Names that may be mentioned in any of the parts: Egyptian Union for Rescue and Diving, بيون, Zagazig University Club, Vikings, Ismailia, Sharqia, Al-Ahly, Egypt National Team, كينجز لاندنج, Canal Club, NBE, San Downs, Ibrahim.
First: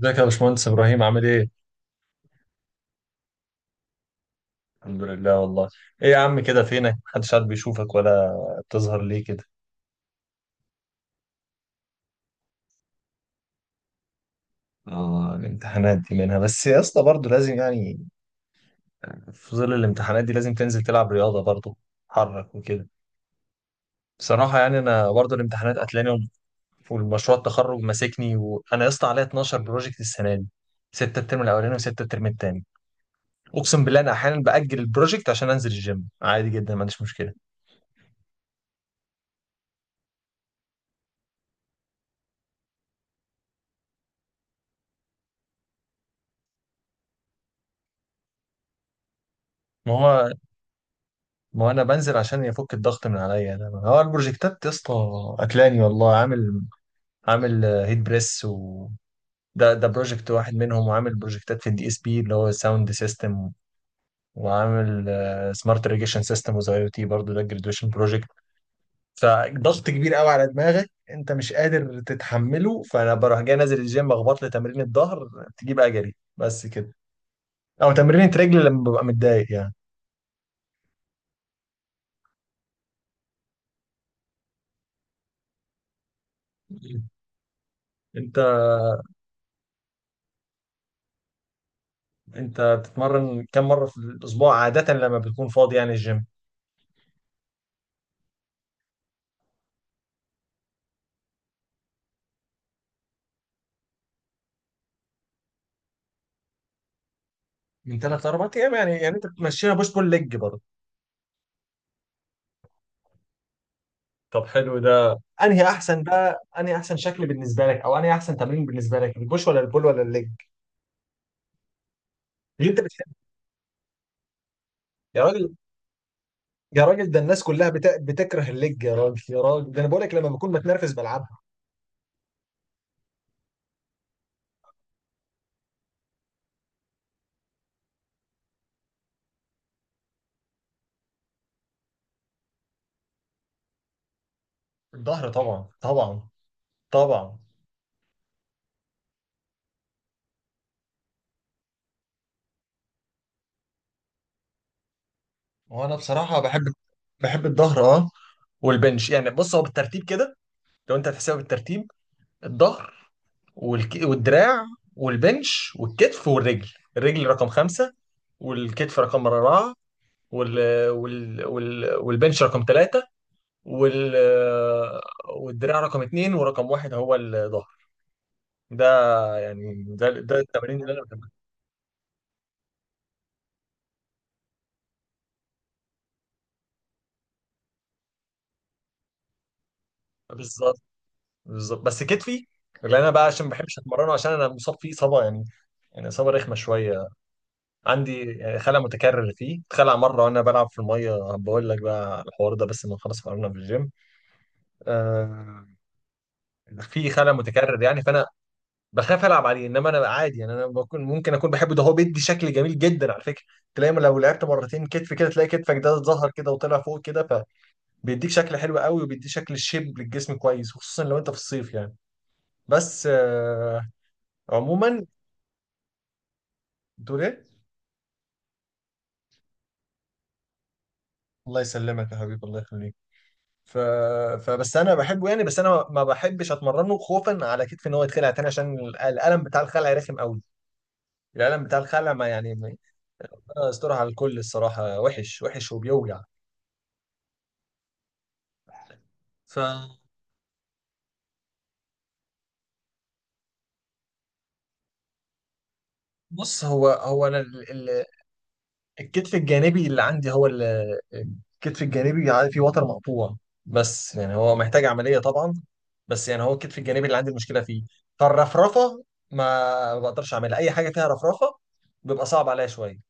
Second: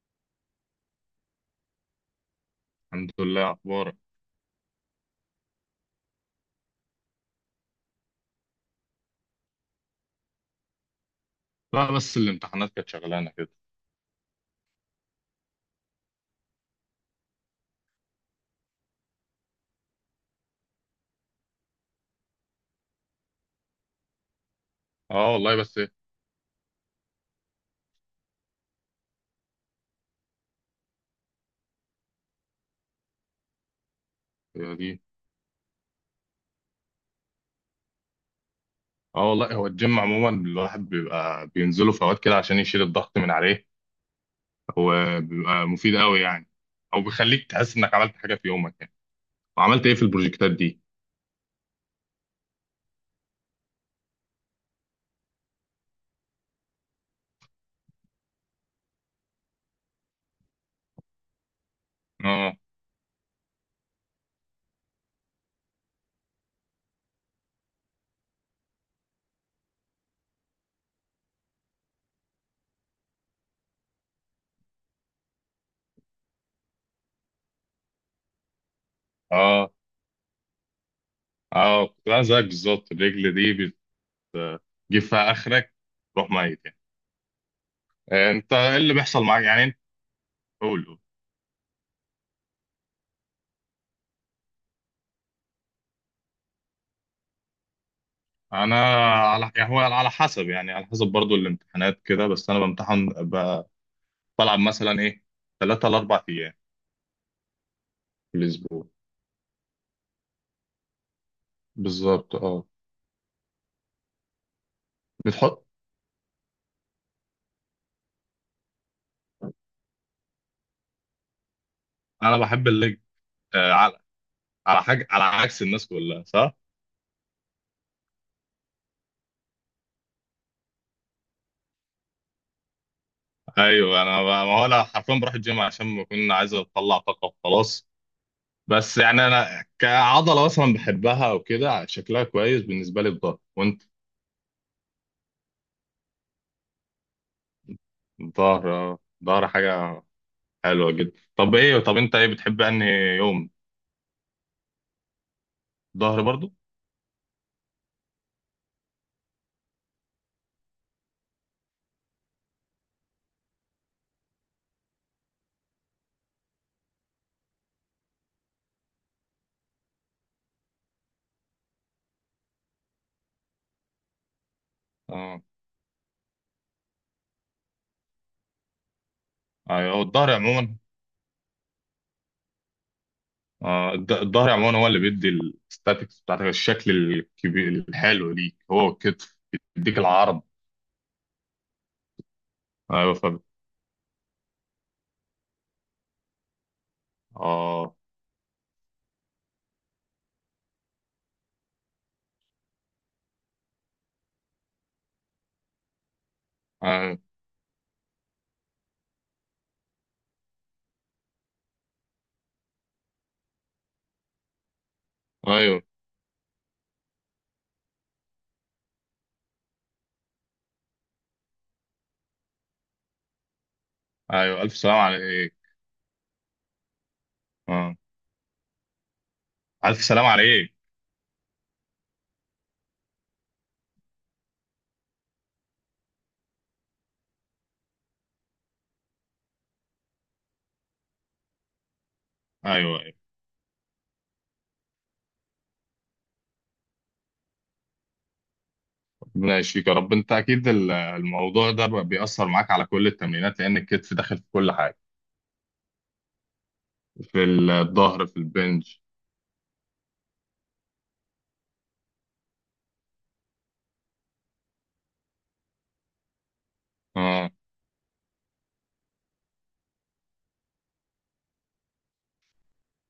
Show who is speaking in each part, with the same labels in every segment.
Speaker 1: ازيك يا باشمهندس ابراهيم، عامل ايه؟
Speaker 2: الحمد لله، اخبارك.
Speaker 1: الحمد لله والله. ايه يا عم كده، فينك؟ محدش قاعد بيشوفك، ولا بتظهر ليه كده؟
Speaker 2: لا بس الامتحانات كانت شغلانه كده.
Speaker 1: اه الامتحانات دي، منها بس يا اسطى برضه لازم يعني، في ظل الامتحانات دي لازم تنزل تلعب رياضة برضه، تحرك وكده. بصراحة يعني انا
Speaker 2: اه
Speaker 1: برضه
Speaker 2: والله
Speaker 1: الامتحانات
Speaker 2: بس ايه.
Speaker 1: قتلاني، والمشروع التخرج ماسكني، وانا يا اسطى عليا 12 بروجكت السنة دي، ستة الترم الاولاني وستة الترم التاني. اقسم بالله انا احيانا
Speaker 2: هي
Speaker 1: باجل
Speaker 2: دي.
Speaker 1: البروجكت عشان انزل الجيم، عادي جدا ما عنديش مشكلة.
Speaker 2: اه والله، هو الجيم عموما الواحد بيبقى بينزله في اوقات كده عشان يشيل الضغط من عليه. هو بيبقى مفيد قوي يعني، او بيخليك تحس انك عملت حاجه في يومك يعني. وعملت
Speaker 1: ما
Speaker 2: ايه في
Speaker 1: هو
Speaker 2: البروجكتات دي؟
Speaker 1: ما هو انا بنزل عشان يفك الضغط من عليا، ده هو البروجكتات يا اسطى اكلاني والله. عامل عامل آه، هيت بريس و ده بروجكت واحد منهم، وعامل بروجكتات في الدي اس بي اللي هو
Speaker 2: اه
Speaker 1: ساوند سيستم، وعامل سمارت ريجيشن سيستم، وزي او تي برضه ده جرادويشن بروجكت. فضغط كبير قوي على دماغك، انت مش قادر تتحمله، فانا بروح جاي نازل الجيم اخبط لي تمرين الظهر، تجيب اجري بس كده، او تمرين رجل لما ببقى متضايق
Speaker 2: اه
Speaker 1: يعني.
Speaker 2: اه كنت انا زيك بالظبط. الرجل دي بتجيب فيها اخرك، تروح ميت يعني.
Speaker 1: انت
Speaker 2: انت ايه اللي بيحصل معاك يعني؟ انت قول.
Speaker 1: انت بتتمرن كم مره في الاسبوع عاده لما بتكون فاضي يعني الجيم؟
Speaker 2: انا على، يعني هو على حسب، يعني على حسب برضو الامتحانات كده. بس انا بامتحن بلعب مثلا ايه ثلاثة لأربع أيام
Speaker 1: من ثلاث
Speaker 2: في
Speaker 1: اربع ايام،
Speaker 2: الأسبوع.
Speaker 1: يعني انت بتمشيها بوش بول ليج برضه؟
Speaker 2: بالظبط اه.
Speaker 1: طب حلو، ده انهي
Speaker 2: بتحط
Speaker 1: احسن بقى؟ انهي احسن شكل بالنسبه لك، او انهي احسن تمرين بالنسبه لك، البوش ولا البول ولا الليج
Speaker 2: أنا بحب
Speaker 1: اللي انت
Speaker 2: الليج،
Speaker 1: بتحبه؟
Speaker 2: آه على على حاجة،
Speaker 1: يا
Speaker 2: على
Speaker 1: راجل،
Speaker 2: عكس الناس كلها صح؟
Speaker 1: ده الناس كلها بتكره الليج يا راجل، ده انا بقول لك لما بكون متنرفز بلعبها.
Speaker 2: أيوه أنا ما هو أنا حرفيا بروح الجيم عشان بكون عايز أطلع طاقة وخلاص. بس يعني أنا كعضلة مثلا بحبها، وكده شكلها كويس بالنسبة لي الظهر. وأنت؟
Speaker 1: الظهر طبعا، طبعا.
Speaker 2: الظهر آه، الظهر حاجة حلوة جدا. طب إيه، طب أنت إيه بتحب أنهي يوم؟
Speaker 1: وانا
Speaker 2: ظهر
Speaker 1: بصراحه
Speaker 2: برضو؟
Speaker 1: بحب الظهر اه، والبنش. يعني بص، هو بالترتيب كده لو انت هتحسبها بالترتيب: الظهر، والدراع، والبنش، والكتف، والرجل. الرجل رقم خمسة، والكتف رقم أربعة، وال... والبنش رقم ثلاثة، وال...
Speaker 2: أه،
Speaker 1: والدراع رقم اتنين، ورقم واحد هو الظهر. ده يعني
Speaker 2: أيوه
Speaker 1: ده
Speaker 2: الظهر
Speaker 1: ده
Speaker 2: عموما.
Speaker 1: التمارين اللي انا بحبها.
Speaker 2: آه، الظهر عموما هو اللي بيدي الستاتكس بتاعتك. الشكل الكبير الحلو ليك هو الكتف، بيديك العرض.
Speaker 1: بالظبط، بس كتفي اللي انا
Speaker 2: ايوه
Speaker 1: بقى
Speaker 2: فاهم.
Speaker 1: عشان ما بحبش اتمرنه، عشان انا مصاب فيه اصابه يعني، اصابه رخمه شويه.
Speaker 2: اه.
Speaker 1: عندي يعني خلع متكرر فيه، اتخلع مره وانا بلعب في الميه، بقول لك بقى على الحوار ده، بس ما خلاص قررنا في الجيم. آه في
Speaker 2: ايوه
Speaker 1: خلل متكرر يعني، فانا بخاف العب عليه. انما انا عادي يعني، انا ممكن اكون بحبه، ده هو بيدي شكل جميل جدا على فكره. تلاقي لو لعبت مرتين كتف كده، تلاقي كتفك
Speaker 2: ايوه.
Speaker 1: ده اتظهر كده وطلع فوق كده، فبيديك شكل حلو قوي، وبيديك شكل شيب للجسم كويس خصوصا لو انت في الصيف يعني. بس
Speaker 2: ايوه الف سلام
Speaker 1: عموما،
Speaker 2: عليك.
Speaker 1: بتقول ايه؟
Speaker 2: اه، الف سلام عليك.
Speaker 1: الله يسلمك يا حبيبي، الله يخليك. ف... فبس انا بحبه يعني، بس انا ما بحبش اتمرنه خوفا على كتفي ان هو يتخلع تاني، عشان الالم بتاع الخلع رخم قوي. الالم بتاع الخلع ما يعني
Speaker 2: ايوه ايوه.
Speaker 1: أنا استراحة على الكل، الصراحة وحش وحش وبيوجع. ف
Speaker 2: ربنا يشفيك يا رب. انت اكيد الموضوع ده بقى بيأثر معاك على كل التمرينات، لان الكتف داخل في كل حاجه.
Speaker 1: بص هو هو انا
Speaker 2: في الظهر، في البنج.
Speaker 1: الكتف الجانبي اللي عندي، هو الكتف الجانبي فيه وتر مقطوع. بس يعني هو محتاج عملية طبعا، بس يعني هو الكتف الجانبي اللي عندي
Speaker 2: اه.
Speaker 1: المشكلة فيه. فالرفرفة، ما بقدرش اعملها، اي حاجة فيها رفرفة بيبقى صعب عليا شوية،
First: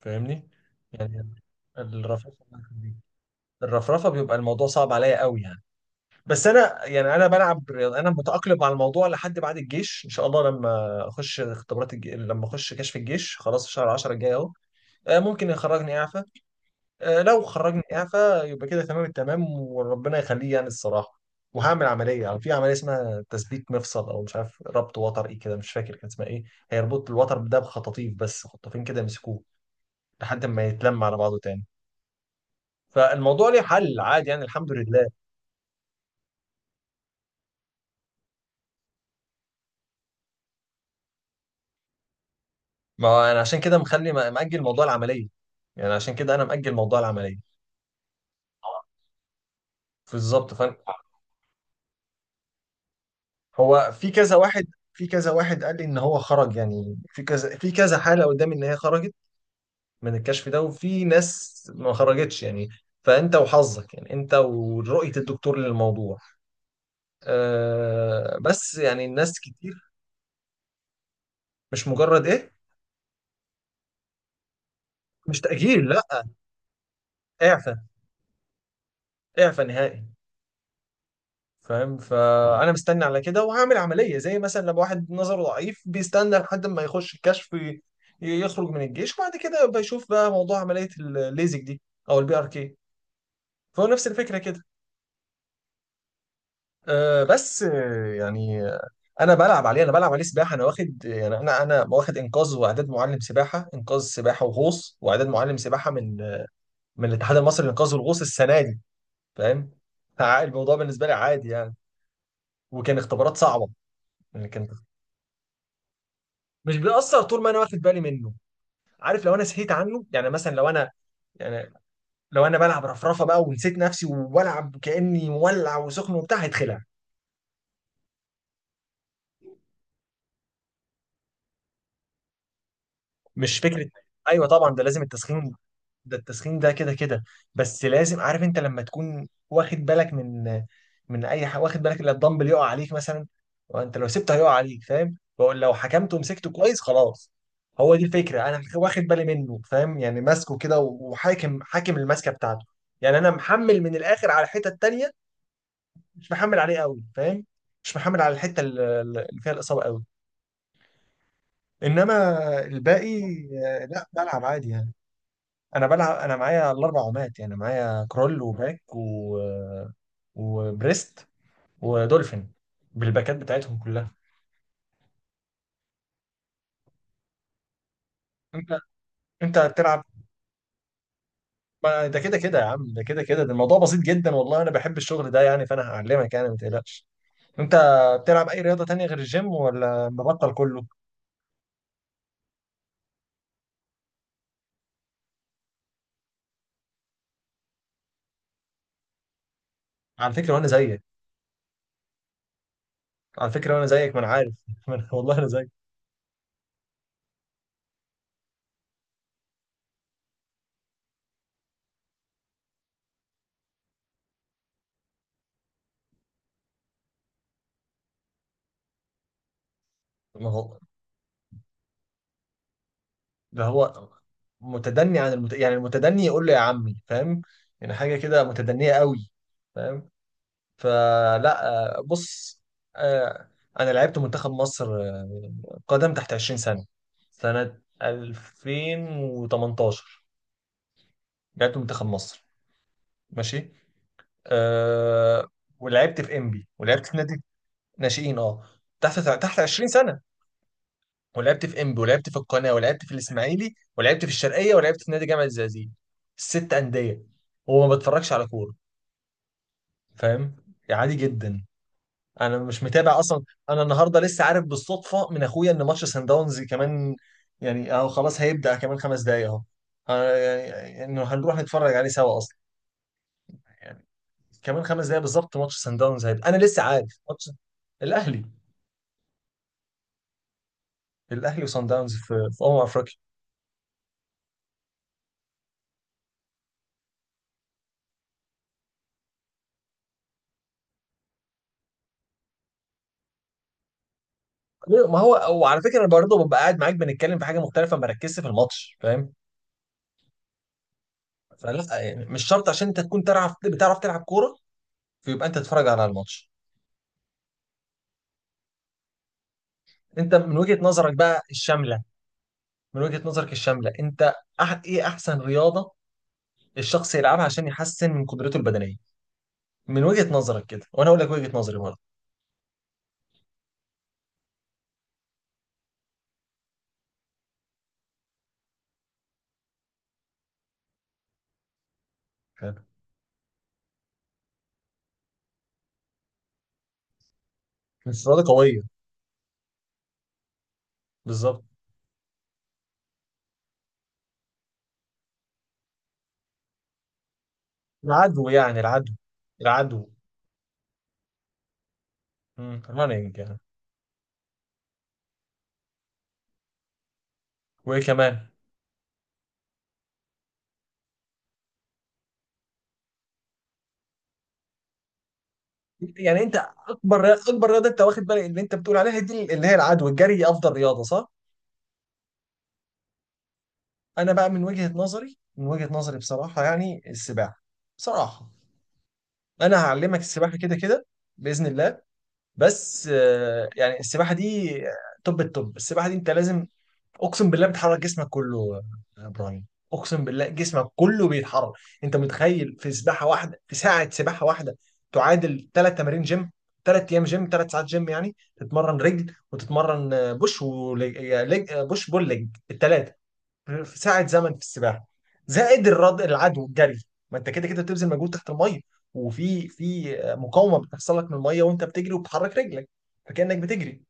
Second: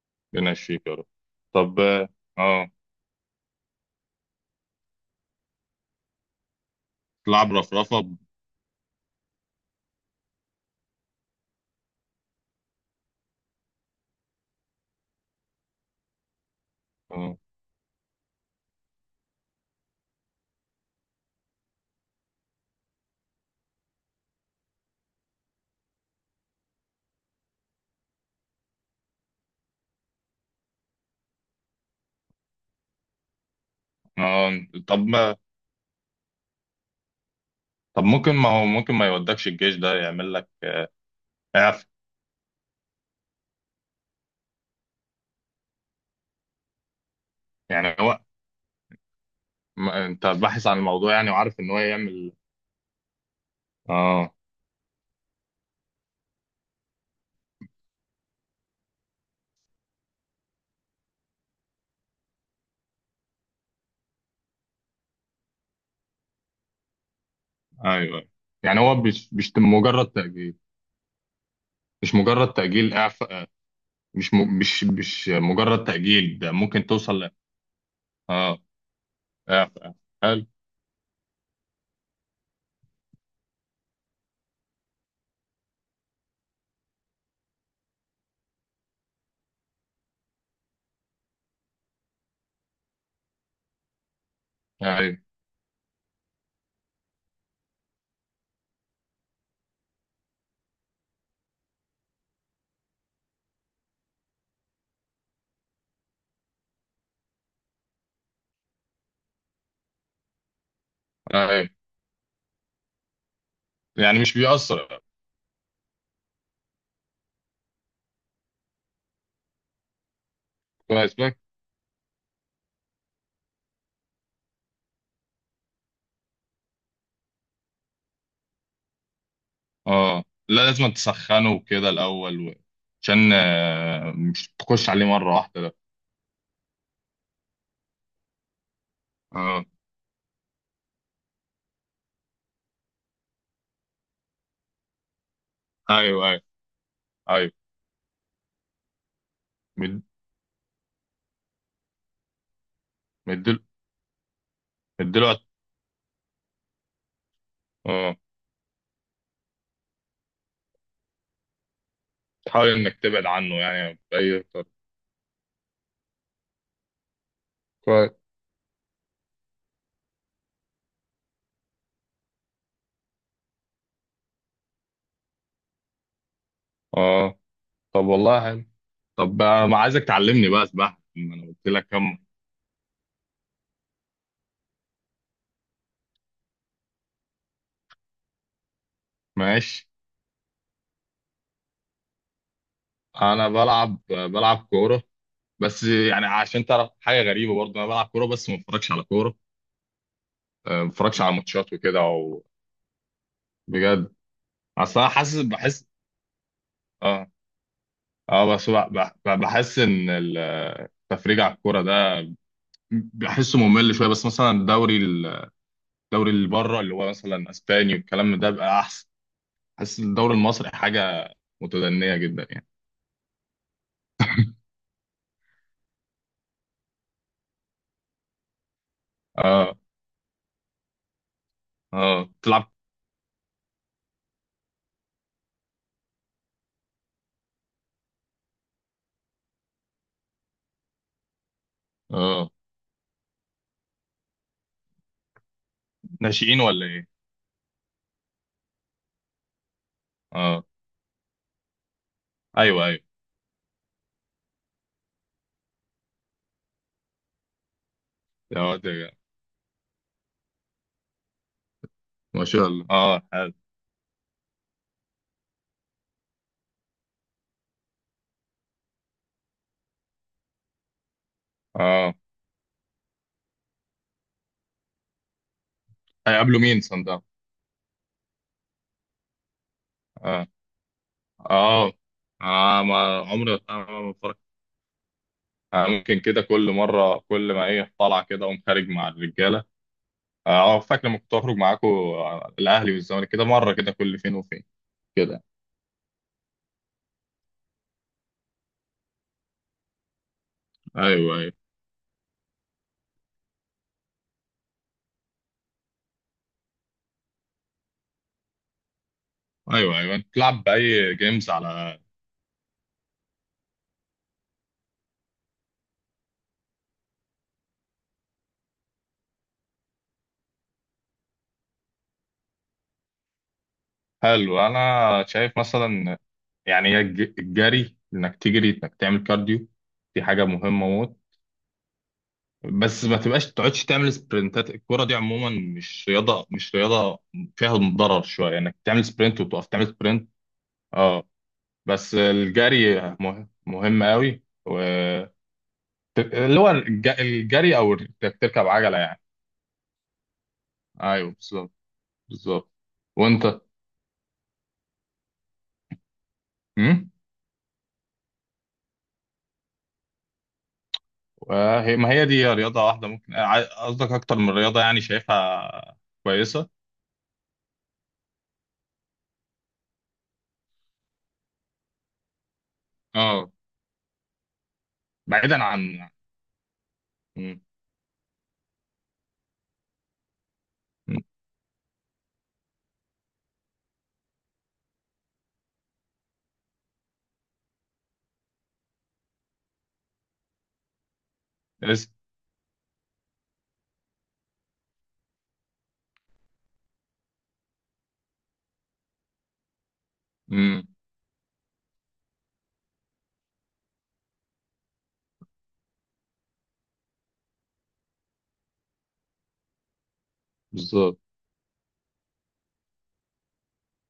Speaker 1: فاهمني
Speaker 2: ربنا يشفيك يا رب.
Speaker 1: يعني.
Speaker 2: طب اه،
Speaker 1: الرفرفة
Speaker 2: آه،
Speaker 1: الرفرفة بيبقى الموضوع صعب عليا قوي يعني. بس انا يعني، انا
Speaker 2: تلعب
Speaker 1: بلعب رياضة،
Speaker 2: رفرفه
Speaker 1: انا متاقلم مع الموضوع لحد بعد الجيش ان شاء الله. لما اخش لما اخش كشف الجيش خلاص، في شهر 10 الجاي اهو، ممكن يخرجني اعفى.
Speaker 2: اه
Speaker 1: لو خرجني اعفى يبقى كده تمام التمام، وربنا يخليه يعني الصراحه. وهعمل عمليه، يعني في عمليه اسمها تثبيت مفصل، او مش عارف ربط وتر ايه كده، مش فاكر كان اسمها ايه. هيربط الوتر ده بخطاطيف، بس خطافين كده يمسكوه لحد ما يتلم على بعضه تاني. فالموضوع ليه حل عادي يعني،
Speaker 2: آه،
Speaker 1: الحمد لله.
Speaker 2: طب طب ممكن، ما هو ممكن ما يودكش الجيش ده، يعمل لك اعف.
Speaker 1: ما هو انا عشان كده مخلي مأجل موضوع العمليه، يعني عشان كده انا مأجل موضوع العمليه.
Speaker 2: يعني هو، ما انت
Speaker 1: بالظبط
Speaker 2: باحث
Speaker 1: فاهم.
Speaker 2: عن الموضوع يعني، وعارف ان هو يعمل.
Speaker 1: هو في
Speaker 2: اه.
Speaker 1: كذا واحد، قال لي ان هو خرج يعني، في كذا حاله قدامي ان هي خرجت من الكشف ده، وفي ناس ما خرجتش يعني. فانت وحظك يعني، انت ورؤيه الدكتور للموضوع.
Speaker 2: ايوه.
Speaker 1: أه بس
Speaker 2: يعني هو
Speaker 1: يعني
Speaker 2: مش
Speaker 1: الناس
Speaker 2: مش
Speaker 1: كتير.
Speaker 2: مجرد تأجيل.
Speaker 1: مش
Speaker 2: مش
Speaker 1: مجرد ايه،
Speaker 2: مجرد تأجيل، اعفاء. مش م... مش مش
Speaker 1: مش
Speaker 2: مجرد
Speaker 1: تأجيل لا،
Speaker 2: تأجيل، ده ممكن توصل ل...
Speaker 1: اعفى،
Speaker 2: اه.
Speaker 1: اعفى
Speaker 2: اعفاء،
Speaker 1: نهائي
Speaker 2: حلو.
Speaker 1: فاهم. فانا مستني على كده وهعمل عمليه، زي مثلا لما واحد نظره ضعيف بيستنى لحد ما يخش الكشف، يخرج من الجيش، وبعد كده بيشوف بقى موضوع عمليه الليزك دي او البي ار كي. فهو نفس الفكره كده.
Speaker 2: ايوه
Speaker 1: أه بس انا بلعب عليه، سباحه. انا واخد يعني، انا واخد انقاذ واعداد معلم سباحه، انقاذ سباحه وغوص، واعداد معلم سباحه من من الاتحاد المصري للانقاذ والغوص السنه دي، فاهم. الموضوع بالنسبه لي عادي
Speaker 2: ايوه،
Speaker 1: يعني، وكان اختبارات صعبه
Speaker 2: يعني مش
Speaker 1: يعني
Speaker 2: بيأثر.
Speaker 1: مش بيأثر طول ما انا واخد بالي منه. عارف، لو انا سهيت عنه يعني، مثلا لو انا
Speaker 2: كويس بك.
Speaker 1: يعني، لو انا بلعب رفرفه بقى ونسيت نفسي، وبلعب كأني مولع وسخن وبتاع، هيتخلع
Speaker 2: اه لا، لازم تسخنه كده الاول و... عشان
Speaker 1: مش فكره.
Speaker 2: آه،
Speaker 1: ايوه
Speaker 2: مش
Speaker 1: طبعا ده
Speaker 2: تخش
Speaker 1: لازم
Speaker 2: عليه مرة
Speaker 1: التسخين،
Speaker 2: واحدة ده.
Speaker 1: ده التسخين ده كده كده. بس لازم، عارف انت لما تكون
Speaker 2: اه
Speaker 1: واخد بالك من، من اي حاجه، واخد بالك ان الدمبل يقع عليك مثلا، وانت لو سبته هيقع عليك، فاهم؟ بقول لو حكمته
Speaker 2: ايوه ايوه.
Speaker 1: ومسكته كويس خلاص،
Speaker 2: ايوه.
Speaker 1: هو دي الفكره. انا واخد بالي منه، فاهم
Speaker 2: مد-
Speaker 1: يعني، ماسكه كده، وحاكم الماسكه بتاعته. يعني انا محمل من الاخر على الحته التانيه،
Speaker 2: مديله.
Speaker 1: مش محمل عليه قوي، فاهم؟ مش
Speaker 2: اه،
Speaker 1: محمل على الحته اللي فيها الاصابه قوي، انما
Speaker 2: تحاول انك
Speaker 1: الباقي
Speaker 2: تبعد عنه يعني
Speaker 1: لا
Speaker 2: باي
Speaker 1: بلعب عادي
Speaker 2: طريقه.
Speaker 1: يعني. انا بلعب، انا معايا الاربع عمات، يعني معايا
Speaker 2: كويس.
Speaker 1: كرول وباك و... وبريست ودولفين، بالباكات بتاعتهم كلها.
Speaker 2: اه. طب والله حلو.
Speaker 1: انت
Speaker 2: طب
Speaker 1: انت
Speaker 2: بقى ما
Speaker 1: هتلعب،
Speaker 2: عايزك تعلمني بقى سباحه، ما انا قلت لك
Speaker 1: ما
Speaker 2: كم.
Speaker 1: ده كده كده يا عم، ده كده كده، ده الموضوع بسيط جدا والله، انا بحب الشغل ده يعني، فانا هعلمك يعني ما تقلقش. انت بتلعب اي رياضة تانية غير الجيم
Speaker 2: ماشي.
Speaker 1: ولا مبطل كله؟
Speaker 2: انا بلعب كوره بس. يعني عشان تعرف حاجه غريبه برضه، انا بلعب كوره بس ما بتفرجش على كوره.
Speaker 1: على فكرة، وانا
Speaker 2: آه، ما
Speaker 1: زيك.
Speaker 2: بتفرجش على ماتشات وكده او. بجد؟
Speaker 1: ما انا عارف ما
Speaker 2: اصل انا
Speaker 1: أنا-
Speaker 2: حاسس،
Speaker 1: والله انا زيك.
Speaker 2: بحس، اه، اه بس بحس ان التفريج على الكوره ده بحسه ممل شويه. بس مثلا الدوري اللي بره، اللي هو مثلا اسباني والكلام ده، بقى احسن. حاسس ان الدوري
Speaker 1: ما
Speaker 2: المصري
Speaker 1: هو
Speaker 2: حاجه متدنيه جدا يعني.
Speaker 1: ده هو متدني عن يعني المتدني يقول له يا عمي، فاهم؟ يعني حاجة كده متدنية قوي،
Speaker 2: اه.
Speaker 1: فاهم؟ فلا،
Speaker 2: اه
Speaker 1: بص،
Speaker 2: تلعب.
Speaker 1: آه، انا لعبت منتخب مصر، قدم، تحت 20 سنة، سنة 2018 لعبت منتخب مصر،
Speaker 2: اه
Speaker 1: ماشي. أه ولعبت في
Speaker 2: ناشئين
Speaker 1: انبي،
Speaker 2: ولا
Speaker 1: ولعبت في
Speaker 2: ايه؟
Speaker 1: نادي ناشئين اه، تحت 20 سنة.
Speaker 2: اه.
Speaker 1: ولعبت في انبي، ولعبت في القناة،
Speaker 2: ايوه ايوه.
Speaker 1: ولعبت في الاسماعيلي، ولعبت في الشرقية، ولعبت في نادي جامعة الزقازيق. ست أندية، وما بتفرجش على
Speaker 2: يا
Speaker 1: كورة،
Speaker 2: واد جدع.
Speaker 1: فاهم؟ يعني عادي جدا،
Speaker 2: ما
Speaker 1: انا
Speaker 2: شاء
Speaker 1: مش
Speaker 2: الله،
Speaker 1: متابع
Speaker 2: اه
Speaker 1: اصلا.
Speaker 2: حلو.
Speaker 1: انا النهارده لسه عارف بالصدفه من اخويا ان ماتش سان داونز كمان يعني اهو خلاص هيبدا كمان خمس دقايق اهو. أنا يعني انه هنروح نتفرج عليه
Speaker 2: اه.
Speaker 1: سوا اصلا، يعني كمان خمس دقايق بالظبط ماتش سان داونز هيبدا، انا
Speaker 2: هيقابلوا مين
Speaker 1: لسه
Speaker 2: صن
Speaker 1: عارف
Speaker 2: داونز؟
Speaker 1: ماتش الاهلي.
Speaker 2: اه.
Speaker 1: الاهلي وسان
Speaker 2: اه
Speaker 1: داونز في
Speaker 2: آه،
Speaker 1: افريقيا.
Speaker 2: ما عمري، آه، ما بتفرج. آه، ممكن كده كل مره كل ما ايه طالع كده، اقوم خارج مع الرجاله. اه آه، فاكر لما كنت اخرج معاكم الاهلي والزمالك كده، مره كده كل فين وفين.
Speaker 1: ليه؟ ما
Speaker 2: كده.
Speaker 1: هو وعلى فكره انا برضه ببقى قاعد معاك بنتكلم في حاجه مختلفه، ما ركزش في الماتش، فاهم؟
Speaker 2: ايوه ايوه.
Speaker 1: فلا يعني مش شرط عشان انت تكون تعرف، بتعرف تلعب كوره فيبقى انت تتفرج على الماتش.
Speaker 2: ايوه ايوه. انت
Speaker 1: انت من
Speaker 2: بتلعب
Speaker 1: وجهه نظرك
Speaker 2: باي
Speaker 1: بقى
Speaker 2: جيمز على.
Speaker 1: الشامله، من وجهة نظرك الشاملة انت، أح ايه احسن رياضة الشخص يلعبها عشان يحسن من قدرته البدنية؟ من وجهة نظرك كده، وانا اقول لك وجهة نظري برضه.
Speaker 2: حلو. انا شايف مثلا يعني الجري، انك تجري، انك تعمل كارديو، دي حاجه مهمه موت.
Speaker 1: حلو.
Speaker 2: بس ما تبقاش تقعدش تعمل سبرنتات. الكوره دي عموما مش رياضه، مش رياضه، فيها ضرر
Speaker 1: مش رياضة
Speaker 2: شويه انك
Speaker 1: قوية،
Speaker 2: تعمل سبرنت وتقف تعمل سبرنت. اه.
Speaker 1: بالظبط.
Speaker 2: بس الجري مهم قوي. و اللي هو الجري او انك
Speaker 1: العدو
Speaker 2: تركب
Speaker 1: يعني،
Speaker 2: عجله
Speaker 1: العدو
Speaker 2: يعني.
Speaker 1: العدو
Speaker 2: ايوه بالظبط. بالظبط.
Speaker 1: رانينج يعني،
Speaker 2: وانت.
Speaker 1: وايه كمان؟
Speaker 2: وهي، ما هي دي رياضة واحدة، ممكن قصدك أكتر من رياضة يعني، شايفها
Speaker 1: يعني انت،
Speaker 2: كويسة.
Speaker 1: اكبر رياضة انت واخد بالك اللي انت بتقول عليها دي، اللي هي العدو الجري، دي افضل رياضة صح؟
Speaker 2: اه.
Speaker 1: انا بقى من وجهة نظري،
Speaker 2: بعيدا عن.
Speaker 1: بصراحة يعني
Speaker 2: مم.
Speaker 1: السباحة، بصراحة. انا هعلمك السباحة كده كده
Speaker 2: مم.
Speaker 1: بإذن الله. بس السباحه دي توب التوب. السباحه دي انت لازم، اقسم بالله بتحرك جسمك كله يا ابراهيم، اقسم بالله جسمك كله بيتحرك.
Speaker 2: اس
Speaker 1: انت متخيل؟ في سباحه واحده، في ساعه سباحه واحده، تعادل ثلاث تمارين جيم، ثلاث ايام جيم، ثلاث ساعات جيم، يعني تتمرن رجل، وتتمرن آه، بوش
Speaker 2: مم.
Speaker 1: ولج... آه، لج... آه، بوش بول ليج الثلاثه في ساعة زمن في السباحة، زائد الرد، العدو والجري، ما انت كده كده بتبذل مجهود تحت المية، وفي مقاومة بتحصل
Speaker 2: بالظبط.
Speaker 1: لك من المية وانت بتجري وبتحرك رجلك، فكأنك بتجري.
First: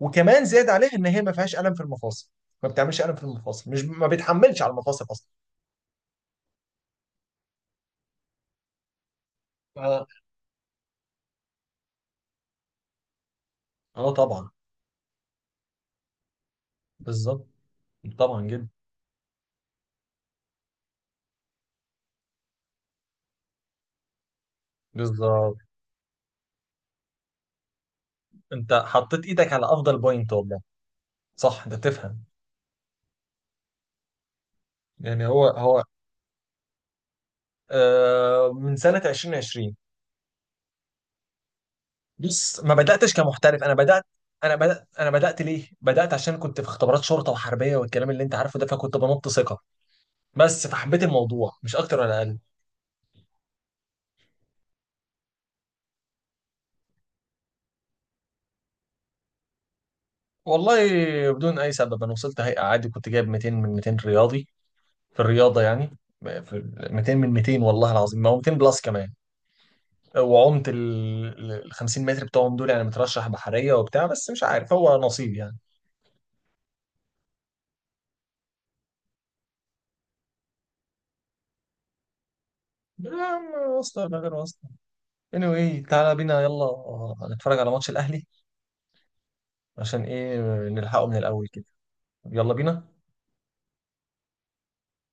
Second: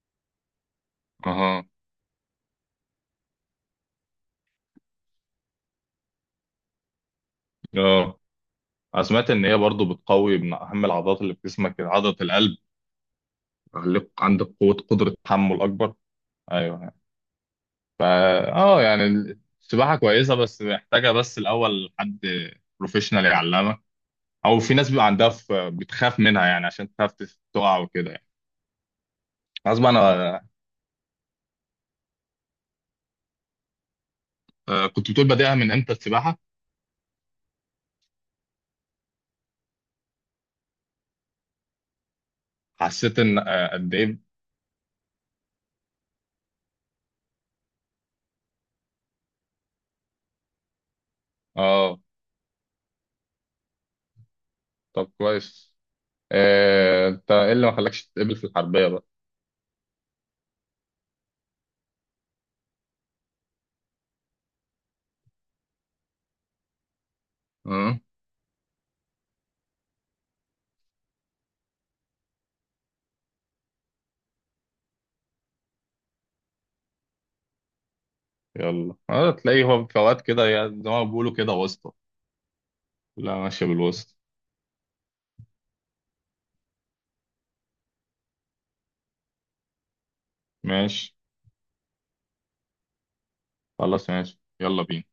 Speaker 1: وكمان زاد عليها ان هي ما فيهاش
Speaker 2: اها.
Speaker 1: ألم في المفاصل، ما بتعملش ألم في المفاصل، مش ما بتحملش على المفاصل أصلا.
Speaker 2: اه أنا سمعت إن هي برضو
Speaker 1: اه،
Speaker 2: بتقوي من أهم العضلات اللي في جسمك، عضلة القلب،
Speaker 1: آه
Speaker 2: يخليك عندك
Speaker 1: طبعا،
Speaker 2: قوة، قدرة تحمل أكبر. أيوه.
Speaker 1: بالظبط،
Speaker 2: فا.
Speaker 1: طبعا جدا،
Speaker 2: اه يعني السباحة كويسة بس محتاجة، بس الأول حد بروفيشنال يعلمك، أو في ناس بيبقى عندها
Speaker 1: بالظبط.
Speaker 2: بتخاف منها يعني، عشان تخاف تقع وكده يعني.
Speaker 1: انت حطيت ايدك على
Speaker 2: غصب
Speaker 1: افضل بوينت
Speaker 2: عنها.
Speaker 1: والله، صح انت تفهم.
Speaker 2: آه كنت
Speaker 1: يعني
Speaker 2: بتقول
Speaker 1: هو
Speaker 2: بادئها من
Speaker 1: هو
Speaker 2: امتى السباحه،
Speaker 1: من سنة 2020، بص ما بداتش
Speaker 2: حسيت ان
Speaker 1: كمحترف.
Speaker 2: آه قد ايه.
Speaker 1: انا بدات، ليه بدات؟ عشان كنت في اختبارات شرطه وحربيه والكلام اللي انت عارفه ده، فكنت بنط ثقه بس، فحبيت الموضوع مش اكتر
Speaker 2: اه.
Speaker 1: ولا اقل.
Speaker 2: طب كويس. آه انت ايه اللي ما خلاكش تتقبل في الحربيه بقى؟
Speaker 1: والله بدون اي سبب، انا وصلت هيئه عادي، كنت جايب 200 من 200 رياضي، في الرياضه يعني، في 200 من 200 والله
Speaker 2: اه.
Speaker 1: العظيم، ما هو 200 بلس كمان، وعمت ال 50 متر بتوعهم دول يعني، مترشح بحريه وبتاع، بس مش عارف هو نصيب يعني.
Speaker 2: يلا، اه تلاقيه هو فوات كده زي ما بيقولوا كده، واسطه.
Speaker 1: يا
Speaker 2: لا
Speaker 1: عم،
Speaker 2: ماشيه
Speaker 1: واسطه
Speaker 2: بالوسط.
Speaker 1: ولا غير واسطه، anyway تعالى بينا، يلا نتفرج على ماتش الاهلي، عشان ايه نلحقه من
Speaker 2: ماشي.
Speaker 1: الاول كده. يلا بينا.
Speaker 2: خلاص ماشي، يلا بينا.